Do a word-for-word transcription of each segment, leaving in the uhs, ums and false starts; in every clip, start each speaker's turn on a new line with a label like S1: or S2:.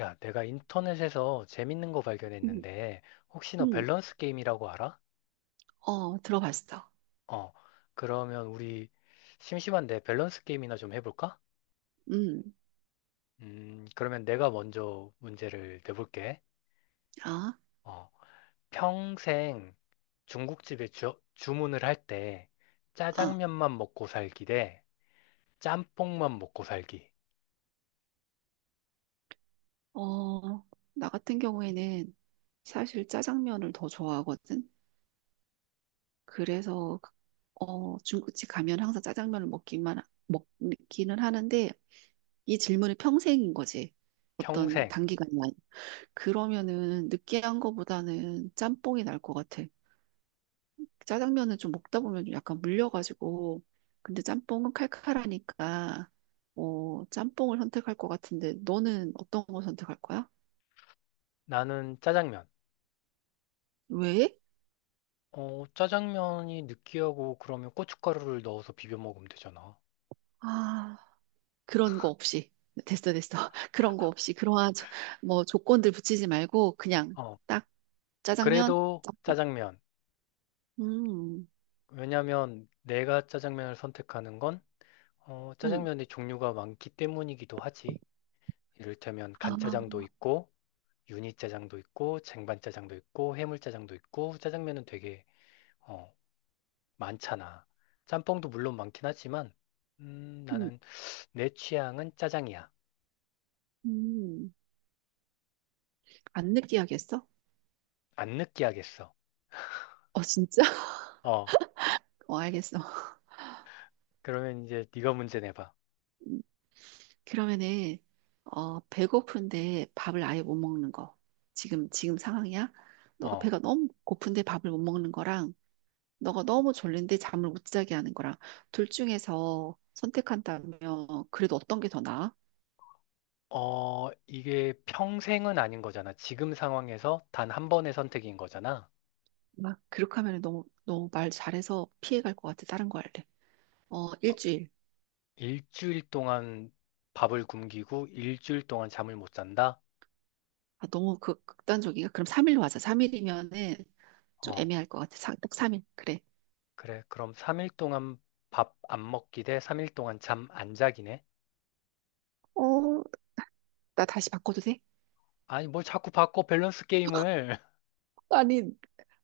S1: 야, 내가 인터넷에서 재밌는 거
S2: 음,
S1: 발견했는데, 혹시 너
S2: 음,
S1: 밸런스 게임이라고 알아?
S2: 어, 들어봤어.
S1: 어, 그러면 우리 심심한데 밸런스 게임이나 좀 해볼까?
S2: 음,
S1: 음, 그러면 내가 먼저 문제를 내볼게.
S2: 아,
S1: 어, 평생 중국집에 주, 주문을 할 때,
S2: 아,
S1: 짜장면만 먹고 살기 대 짬뽕만 먹고 살기.
S2: 어, 나 같은 경우에는 사실 짜장면을 더 좋아하거든. 그래서, 그, 어, 중국집 가면 항상 짜장면을 먹기만, 하- 먹기는 하는데, 이 질문이 평생인 거지. 어떤
S1: 평생.
S2: 단기간이 아니. 그러면은 느끼한 거보다는 짬뽕이 날 것 같아. 그 짜장면은 좀 먹다 보면 좀 약간 물려가지고 근데 짬뽕은 칼칼하니까 어, 짬뽕을 선택할 것 같은데 너는 어떤 거 선택할 거야?
S1: 나는 짜장면.
S2: 왜?
S1: 어, 짜장면이 느끼하고 그러면 고춧가루를 넣어서 비벼 먹으면 되잖아.
S2: 아, 그런 거 없이 됐어 됐어 그런 거 없이 그러한 저- 뭐 조건들 붙이지 말고 그냥
S1: 어,
S2: 딱 짜장면
S1: 그래도
S2: 짬뽕.
S1: 짜장면.
S2: 음,
S1: 왜냐면 내가 짜장면을 선택하는 건 어,
S2: 음,
S1: 짜장면의 종류가 많기 때문이기도 하지. 이를테면
S2: 아,
S1: 간짜장도 있고 유니짜장도 있고 쟁반짜장도 있고 해물짜장도 있고 짜장면은 되게 어, 많잖아. 짬뽕도 물론 많긴 하지만 음,
S2: 음,
S1: 나는 내 취향은 짜장이야.
S2: 음. 안 느끼하게 했어?
S1: 안 느끼하겠어.
S2: 어 진짜?
S1: 어,
S2: 어 알겠어.
S1: 그러면 이제 네가 문제 내봐.
S2: 음. 그러면은 어 배고픈데 밥을 아예 못 먹는 거 지금 지금 상황이야? 너가
S1: 어.
S2: 배가 너무 고픈데 밥을 못 먹는 거랑 너가 너무 졸린데 잠을 못 자게 하는 거랑 둘 중에서 선택한다면 그래도 어떤 게 더 나아?
S1: 어, 이게 평생은 아닌 거잖아. 지금 상황에서 단 한 번의 선택인 거잖아.
S2: 막 그렇게 하면 너무 너무 말 잘해서 피해갈 것 같아. 다른 거 할래. 어
S1: 어,
S2: 일주일.
S1: 일주일 동안 밥을 굶기고 일주일 동안 잠을 못 잔다?
S2: 아 너무 극, 극단적이야. 그럼 삼 일로 하자. 삼 일이면은 좀
S1: 어,
S2: 애매할 것 같아. 사- 딱 삼 일. 그래.
S1: 그래. 그럼 삼 일 동안 밥 안 먹기 대 삼 일 동안 잠 안 자기네?
S2: 어 나 다시 바꿔도 돼?
S1: 아니, 뭘 자꾸 바꿔, 밸런스 게임을.
S2: 아니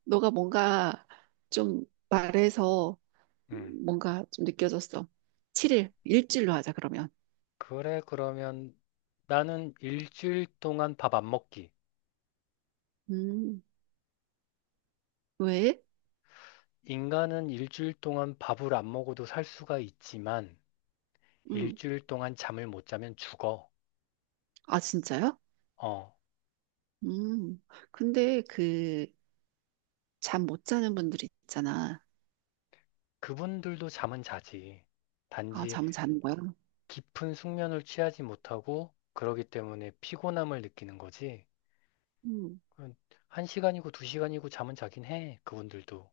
S2: 너가 뭔가 좀 말해서
S1: 음,
S2: 뭔가 좀 느껴졌어. 칠 일, 일주일로 하자, 그러면.
S1: 그래, 그러면 나는 일주일 동안 밥 안 먹기.
S2: 음, 왜?
S1: 인간은 일주일 동안 밥을 안 먹어도 살 수가 있지만,
S2: 음,
S1: 일주일 동안 잠을 못 자면 죽어.
S2: 아, 진짜요?
S1: 어,
S2: 음, 근데 그, 잠 못 자는 분들 있잖아.
S1: 그분들도 잠은 자지.
S2: 아,
S1: 단지
S2: 잠은 자는 거야?
S1: 깊은 숙면을 취하지 못하고 그러기 때문에 피곤함을 느끼는 거지.
S2: 음,
S1: 그건 한 시간이고 두 시간이고 잠은 자긴 해, 그분들도.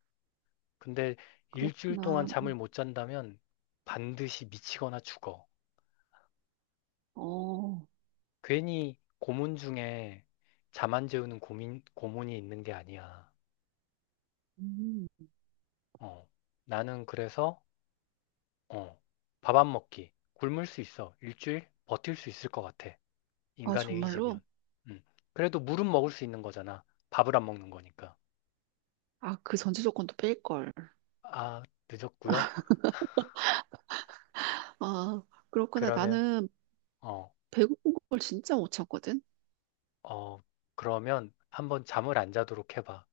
S1: 근데 일주일 동안
S2: 그렇구나.
S1: 잠을 못 잔다면 반드시 미치거나 죽어.
S2: 어,
S1: 괜히 고문 중에 잠 안 재우는 고민, 고문이 있는 게 아니야.
S2: 음,
S1: 어. 나는 그래서, 어. 밥 안 먹기. 굶을 수 있어. 일주일 버틸 수 있을 것 같아.
S2: 아,
S1: 인간의 의지면.
S2: 정말로?
S1: 음. 그래도 물은 먹을 수 있는 거잖아. 밥을 안 먹는 거니까.
S2: 아, 그 전제 조건도 뺄걸.
S1: 아, 늦었고요.
S2: 아, 그렇구나.
S1: 그러면
S2: 나는
S1: 어,
S2: 배고픈 걸 진짜 못 참거든?
S1: 어, 그러면 한번 잠을 안 자도록 해봐.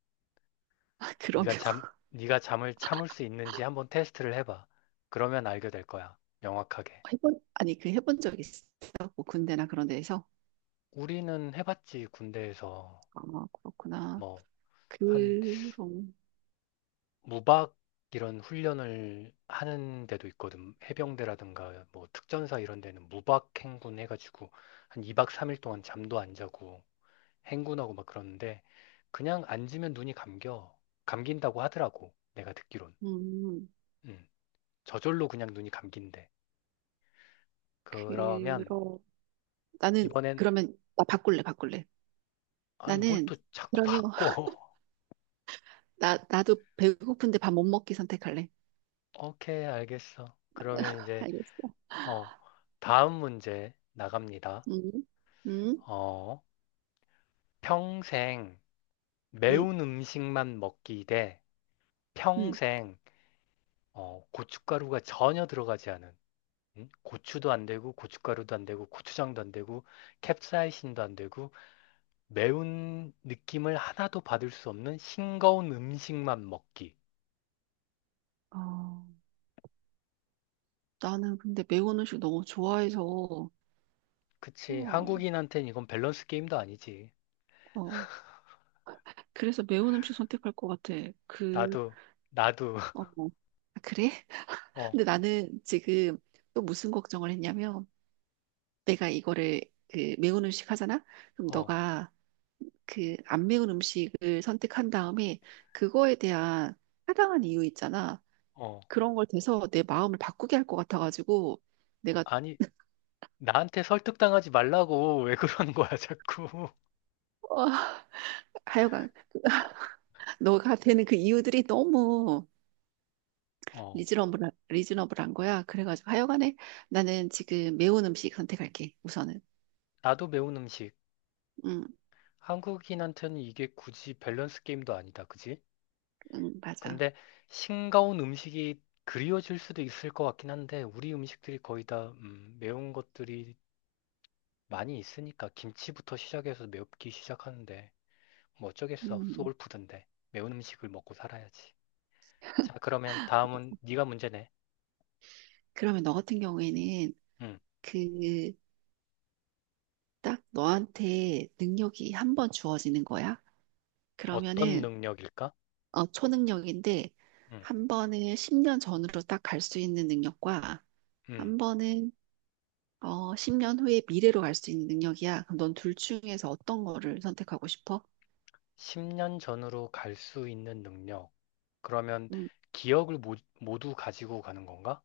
S1: 네가
S2: 그러면.
S1: 잠, 네가 잠을 참을 수 있는지 한번 테스트를 해봐. 그러면 알게 될 거야. 명확하게.
S2: 해본, 아니, 그 해본 적 있어? 뭐 군대나 그런 데에서?
S1: 우리는 해봤지, 군대에서.
S2: 아, 그렇구나.
S1: 뭐 한
S2: 그럼,
S1: 무박 이런 훈련을 하는 데도 있거든. 해병대라든가 뭐 특전사 이런 데는 무박 행군 해가지고 한 이 박 삼 일 동안 잠도 안 자고 행군하고 막 그러는데 그냥 앉으면 눈이 감겨. 감긴다고 하더라고. 내가 듣기론.
S2: 음,
S1: 음. 저절로 그냥 눈이 감긴대. 그러면
S2: 그러, 나는,
S1: 이번엔
S2: 그러면, 나 바꿀래, 바꿀래.
S1: 아니 뭘
S2: 나는,
S1: 또 자꾸
S2: 그러면,
S1: 바꿔.
S2: 나, 나도 배고픈데 밥 못 먹기 선택할래.
S1: 오케이, 알겠어. 그러면 이제
S2: 알겠어.
S1: 어 다음 문제 나갑니다.
S2: 음, 음,
S1: 어 평생
S2: 음,
S1: 매운 음식만 먹기 대
S2: 음.
S1: 평생 어 고춧가루가 전혀 들어가지 않은 음? 고추도 안 되고 고춧가루도 안 되고 고추장도 안 되고 캡사이신도 안 되고 매운 느낌을 하나도 받을 수 없는 싱거운 음식만 먹기.
S2: 어, 나는 근데 매운 음식 너무 좋아해서,
S1: 그치. 한
S2: 어,
S1: 국인한테는 이건 밸런스 게임도 아니지.
S2: 어, 그래서 매운 음식 선택할 것 같아. 그,
S1: 나도, 나도,
S2: 어, 어. 아, 그래?
S1: 어,
S2: 근데 나는 지금 또 무슨 걱정을 했냐면, 내가 이거를 그 매운 음식 하잖아? 그럼
S1: 어,
S2: 너가 그 안 매운 음식을 선택한 다음에 그거에 대한 타당한 이유 있잖아.
S1: 어.
S2: 그런 걸 대서 내 마음을 바꾸게 할 것 같아가지고 내가
S1: 아니, 나한테 설득당하지 말라고 왜 그러는 거야, 자꾸.
S2: 하여간 너가 되는 그 이유들이 너무
S1: 어,
S2: 리즈너블한, 리즈너블한 거야. 그래가지고 하여간에 나는 지금 매운 음식 선택할게. 우선은.
S1: 나도 매운 음식.
S2: 응,
S1: 한국인한테는 이게 굳이 밸런스 게임도 아니다, 그지?
S2: 응, 맞아.
S1: 근데 싱거운 음식이 그리워질 수도 있을 것 같긴 한데, 우리 음식들이 거의 다, 음, 매운 것들이 많이 있으니까 김치부터 시작해서 맵기 시작하는데 뭐 어쩌겠어.
S2: 음.
S1: 소울푸드인데 매운 음식을 먹고 살아야지. 자, 그러면 다음은 네가 문제네.
S2: 그러면 너 같은 경우에는
S1: 음,
S2: 그 딱 너한테 능력이 한 번 주어지는 거야.
S1: 어떤
S2: 그러면은
S1: 능력일까?
S2: 어, 초능력인데
S1: 음,
S2: 한 번은 십 년 전으로 딱 갈 수 있는 능력과
S1: 음,
S2: 한 번은 어, 십 년 후에 미래로 갈 수 있는 능력이야. 그럼 넌 둘 중에서 어떤 거를 선택하고 싶어?
S1: 십 년 전으로 갈 수 있는 능력. 그러면
S2: 음,
S1: 기억을 모, 모두 가지고 가는 건가?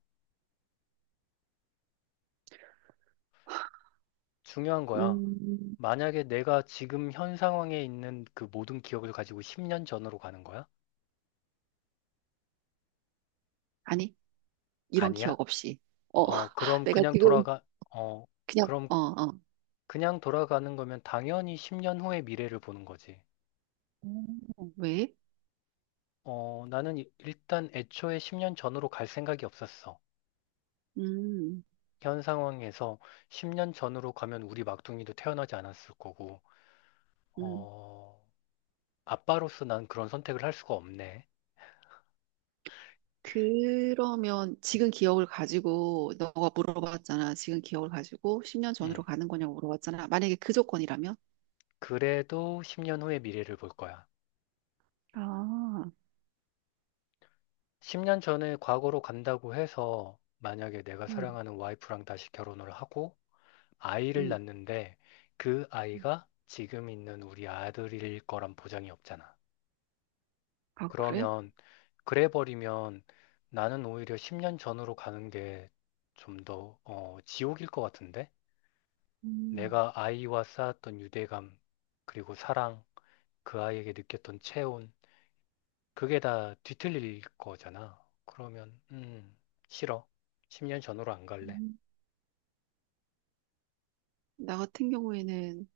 S1: 중요한 거야.
S2: 음,
S1: 만약에 내가 지금 현 상황에 있는 그 모든 기억을 가지고 십 년 전으로 가는 거야?
S2: 아니, 이런
S1: 아니야?
S2: 기억 없이. 어,
S1: 어, 그럼
S2: 내가
S1: 그냥
S2: 지금
S1: 돌아가, 어,
S2: 그냥
S1: 그럼
S2: 어, 어.
S1: 그냥 돌아가는 거면 당연히 십 년 후의 미래를 보는 거지.
S2: 음, 왜?
S1: 어, 나는 이- 일단 애초에 십 년 전으로 갈 생각이 없었어.
S2: 음,
S1: 현 상황에서 십 년 전으로 가면 우리 막둥이도 태어나지 않았을 거고,
S2: 음.
S1: 어, 아빠로서 난 그런 선택을 할 수가 없네.
S2: 그러면 지금 기억을 가지고 너가 물어봤잖아. 지금 기억을 가지고 십 년
S1: 음,
S2: 전으로 가는 거냐고 물어봤잖아. 만약에 그 조건이라면?
S1: 그래도 십 년 후의 미래를 볼 거야.
S2: 아,
S1: 십 년 전에 과거로 간다고 해서 만약에 내가
S2: 음,
S1: 사랑하는 와이프랑 다시 결혼을 하고, 아이를
S2: 음.
S1: 낳는데 그 아이가 지금 있는 우리 아들일 거란 보장이 없잖아.
S2: 아, 그래?
S1: 그러면 그래 버리면 나는 오히려 십 년 전으로 가는 게 좀 더, 어, 지옥일 것 같은데?
S2: 음.
S1: 내가 아이와 쌓았던 유대감, 그리고 사랑, 그 아이에게 느꼈던 체온, 그게 다 뒤틀릴 거잖아. 그러면, 음, 싫어. 십 년 전으로 안 갈래.
S2: 음. 나 같은 경우에는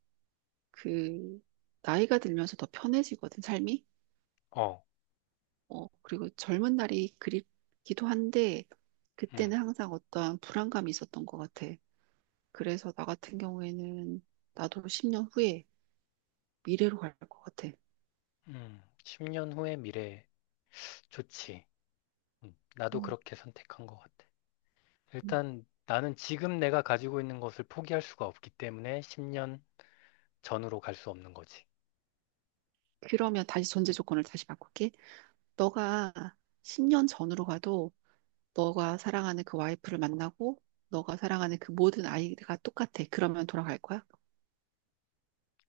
S2: 그 나이가 들면서 더 편해지거든, 삶이.
S1: 어,
S2: 어, 그리고 젊은 날이 그립기도 한데
S1: 음,
S2: 그때는 항상 어떠한 불안감이 있었던 것 같아. 그래서 나 같은 경우에는 나도 십 년 후에 미래로 갈 것 같아.
S1: 음, 십 년 후의 미래 좋지. 음, 나도
S2: 음.
S1: 그렇게 선택한 것 같아.
S2: 음.
S1: 일단 나는 지금 내가 가지고 있는 것을 포기할 수가 없기 때문에 십 년 전으로 갈 수 없는 거지.
S2: 그러면 다시 전제 조건을 다시 바꿀게. 너가 십 년 전으로 가도 너가 사랑하는 그 와이프를 만나고 너가 사랑하는 그 모든 아이가 똑같아. 그러면 돌아갈 거야?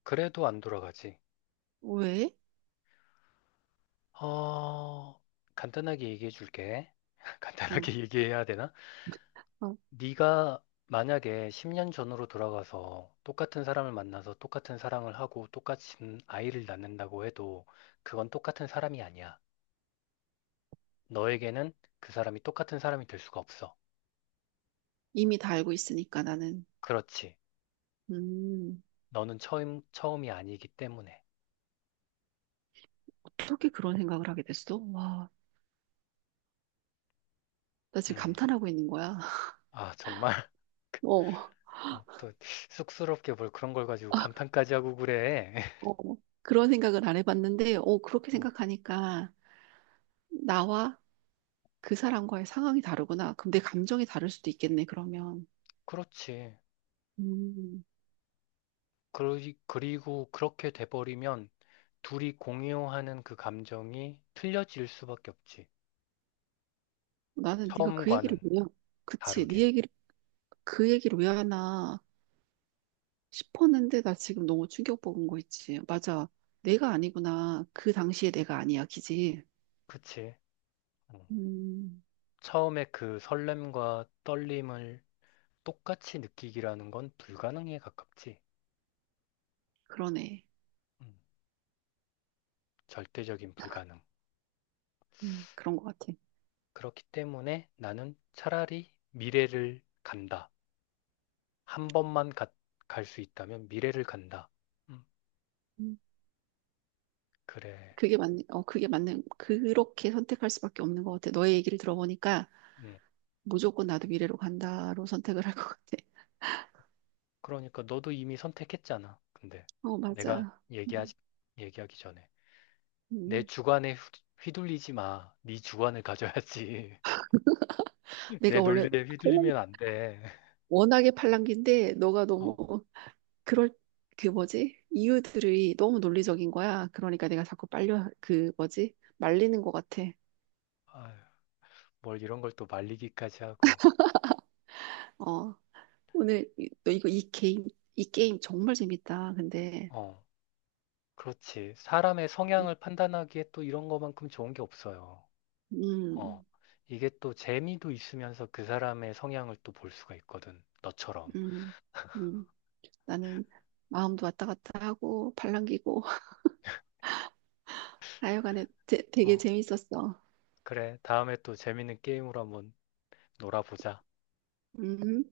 S1: 그래도 안 돌아가지.
S2: 왜?
S1: 어, 간단하게 얘기해 줄게.
S2: 음,
S1: 간단하게 얘기해야 되나?
S2: 어,
S1: 네가 만약에 십 년 전으로 돌아가서 똑같은 사람을 만나서 똑같은 사랑을 하고 똑같은 아이를 낳는다고 해도 그건 똑같은 사람이 아니야. 너에게는 그 사람이 똑같은 사람이 될 수가 없어.
S2: 이미 다 알고 있으니까 나는.
S1: 그렇지.
S2: 음,
S1: 너는 처음, 처음이 아니기 때문에.
S2: 어떻게 그런 생각을 하게 됐어? 와, 나 지금
S1: 음.
S2: 감탄하고 있는 거야.
S1: 아, 정말.
S2: 어,
S1: 어, 또 쑥스럽게 뭘 그런 걸 가지고 감탄까지 하고 그래.
S2: 어, 그런 생각을 안 해봤는데, 어, 그렇게
S1: 어,
S2: 생각하니까 나와 그 사람과의 상황이 다르구나. 그럼 내 감정이 다를 수도 있겠네, 그러면.
S1: 그렇지.
S2: 음.
S1: 그리, 그리고 그렇게 돼버리면 둘이 공유하는 그 감정이 틀려질 수밖에 없지.
S2: 나는 네가 그 얘기를
S1: 처음과는
S2: 왜, 그치, 네
S1: 다르게.
S2: 얘기를, 그 얘기를 왜 하나 싶었는데 나 지금 너무 충격받은 거 있지. 맞아. 내가 아니구나. 그 당시에 내가 아니야, 기지.
S1: 그치? 어.
S2: 음,
S1: 처음에 그 설렘과 떨림을 똑같이 느끼기라는 건 불가능에 가깝지.
S2: 그러네.
S1: 음, 절대적인 불가능.
S2: 음, 그런 것 같아.
S1: 그렇기 때문에 나는 차라리 미래를 간다. 한 번만 갈 수 있다면 미래를 간다. 음,
S2: 음,
S1: 그래.
S2: 그게 맞는, 어, 그게 맞는, 그렇게 선택할 수밖에 없는 것 같아. 너의 얘기를 들어보니까
S1: 음,
S2: 무조건 나도 미래로 간다로 선택을 할 것 같아.
S1: 그러니까 너도 이미 선택했잖아. 근데
S2: 어,
S1: 내가
S2: 맞아. 음,
S1: 얘기하지, 얘기하기 전에 내
S2: 음.
S1: 주관에 휘- 휘둘리지 마. 네 주관을 가져야지. 내
S2: 내가 원래
S1: 논리에
S2: 팔랑-
S1: 휘둘리면 안 돼.
S2: 워낙에 팔랑귀인데 너가
S1: 어,
S2: 너무 그럴 그 뭐지? 이유들이 너무 논리적인 거야. 그러니까 내가 자꾸 빨려 그 뭐지? 말리는 것 같아.
S1: 아뭘 이런 걸 또 말리기까지 하고.
S2: 어, 오늘 이- 너 이거 이 게임 이 게임 정말 재밌다. 근데
S1: 어, 그렇지. 사람의 성향을 판단하기에 또 이런 거만큼 좋은 게 없어요. 어,
S2: 음,
S1: 이게 또 재미도 있으면서 그 사람의 성향을 또 볼 수가 있거든. 너처럼.
S2: 음, 음, 나는 마음도 왔다 갔다 하고 팔랑귀고 하여간에 되, 되게
S1: 어,
S2: 재밌었어.
S1: 그래. 다음에 또 재밌는 게임으로 한번 놀아보자.
S2: 음.